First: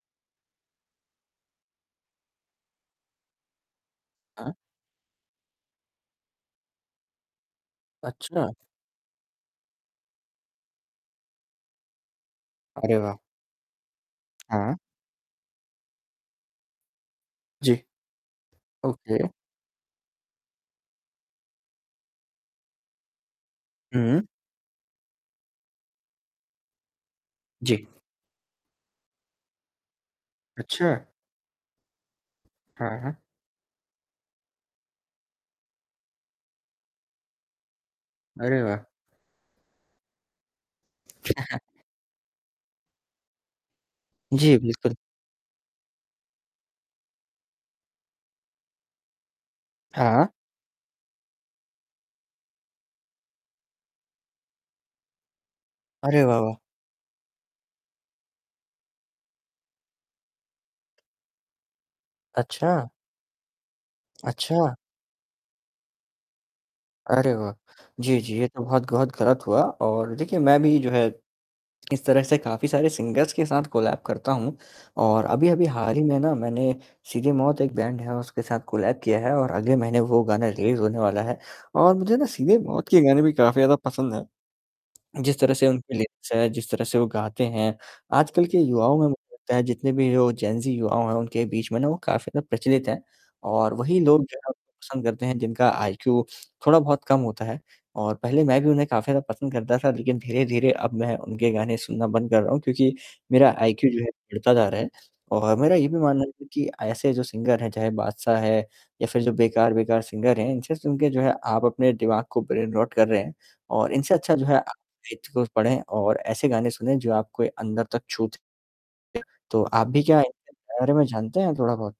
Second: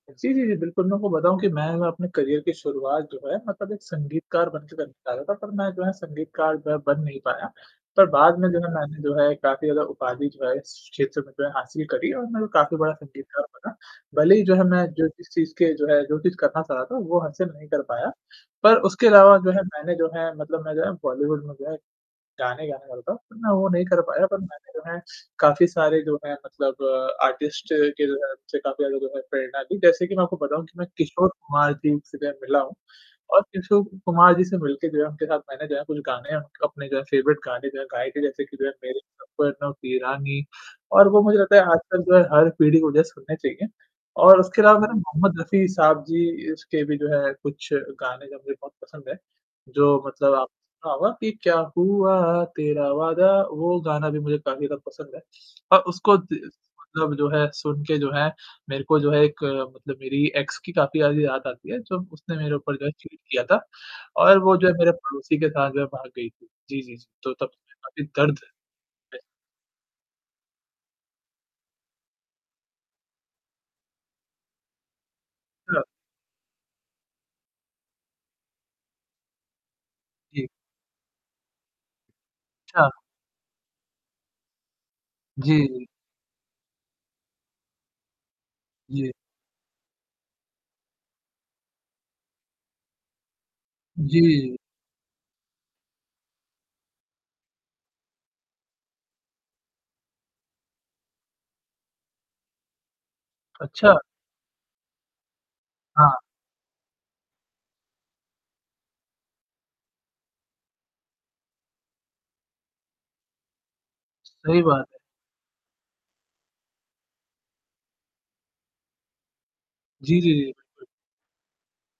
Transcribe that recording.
जी, जी, जी। बिल्कुल मैं आपको बताऊँ कि मैं अगर अपने करियर की शुरुआत जो है मतलब एक संगीतकार हाँ। बनके मैं निकला था, पर मैं जो है संगीतकार बन नहीं पाया। पर बाद में अच्छा। जो है मैंने जो है काफ़ी ज़्यादा उपाधि जो है इस क्षेत्र में जो है हासिल करीं और मैं जो है काफ़ी बड़ा अरे वाह! संगीतकार बना। भले ही जो है हाँ। मैं जो इस चीज़ के जो है जो चीज़ करना चाह रहा था वो हासिल नहीं जी। कर पाया। पर उसके ओके। अलावा जो है मैंने जो है मतलब मैं जब बॉलीवुड में गया गाने गाने वाला था पर मैं वो नहीं कर हुँ। पाया पर मैंने जो है काफ़ी सारे जो है मतलब आर्टिस्ट जी। के जो है जिनसे काफ़ी ज्यादा जो है प्रेरणा ली, जैसे कि मैं आपको बताऊँ कि मैं अच्छा। किशोर कुमार जी से मैं मिला हूँ हाँ, हाँ। और किशोर कुमार जी से मिलके उनके साथ जो है उनके साथ मैंने जो है कुछ गाने अपने जो है फ़ेवरेट गाने जो है गाए थे जैसे कि अरे जो है वाह! मेरे सपनों की रानी और वो मुझे हाँ, लगता हाँ। है आजकल जो है हर पीढ़ी को जो है सुननें चाहिए। और जी, उसके अलावा बिल्कुल। मैंने मोहम्मद रफ़ी साहब जी के भी जो है कुछ गाने जो है मुझे बहुत पसंद है। जो हाँ। मतलब आपने सुना होगा कि क्या हुआ तेरा वादा वो गाना भी मुझे काफ़ी ज़्यादा पसंद है। और उसको अरे वाह, दि वाह! मतलब जो है सुन के जो है मेरे को जो है एक मतलब मेरी एक्स की काफ़ी ज़्यादा याद आती है जो उसने मेरे अच्छा। ऊपर जो है चीट किया था और वो जो है अच्छा। मेरे पड़ोसी के साथ जो है भाग गई थी। जी, जी, जी, अरे तो तब तो वाह! मैं काफ़ी जी, जी दर्द ये तो बहुत गहुत में गलत हुआ और देखिए मैं भी जो है इस तरह से काफ़ी सारे सिंगर्स के साथ कोलैब करता हूँ और अभी-अभी हाँ। हाल ही में ना मैंने सीधे मौत एक बैंड है उसके साथ कोलैब किया है और अगले महीने वो गाना जी। रिलीज़ होने वाला है और मुझे ना सीधे मौत अच्छा। के गाने भी काफ़ी ज़्यादा पसंद है। जिस तरह से जी। उनकी लेंस है, जिस तरह से वो गाते हैं आजकल के युवाओं जी। में जितने भी वो जेन ज़ी युवा हैं उनके बीच में ना वो काफ़ी ज्यादा प्रचलित हैं। और वही लोग जो है जी। उनको पसंद करते हैं जिनका आईक्यू थोड़ा बहुत कम होता है और पहले मैं भी उन्हें काफ़ी ज़्यादा पसंद करता था लेकिन धीरे-धीरे अब मैं उनके गाने सुनना बंद कर रहा हूँ क्योंकि मेरा आईक्यू अच्छा। जो है गिरता जा रहा है और मेरा ये भी हाँ। मानना है कि ऐसे जो सिंगर हैं चाहे बादशाह है या फिर जो बेकार-बेकार सिंगर हैं इनसे सुनके जो है आप अपने दिमाग को ब्रेन रॉट कर रहे हैं और इनसे अच्छा जो है सही अ बात है। साहित्य को पढ़ें और ऐसे गाने सुनें जो आपको अंदर तक छूते तो आप भी क्या जी, जी, जी। इनके बिल्कुल। बारे में जानते हैं थोड़ा-बहुत?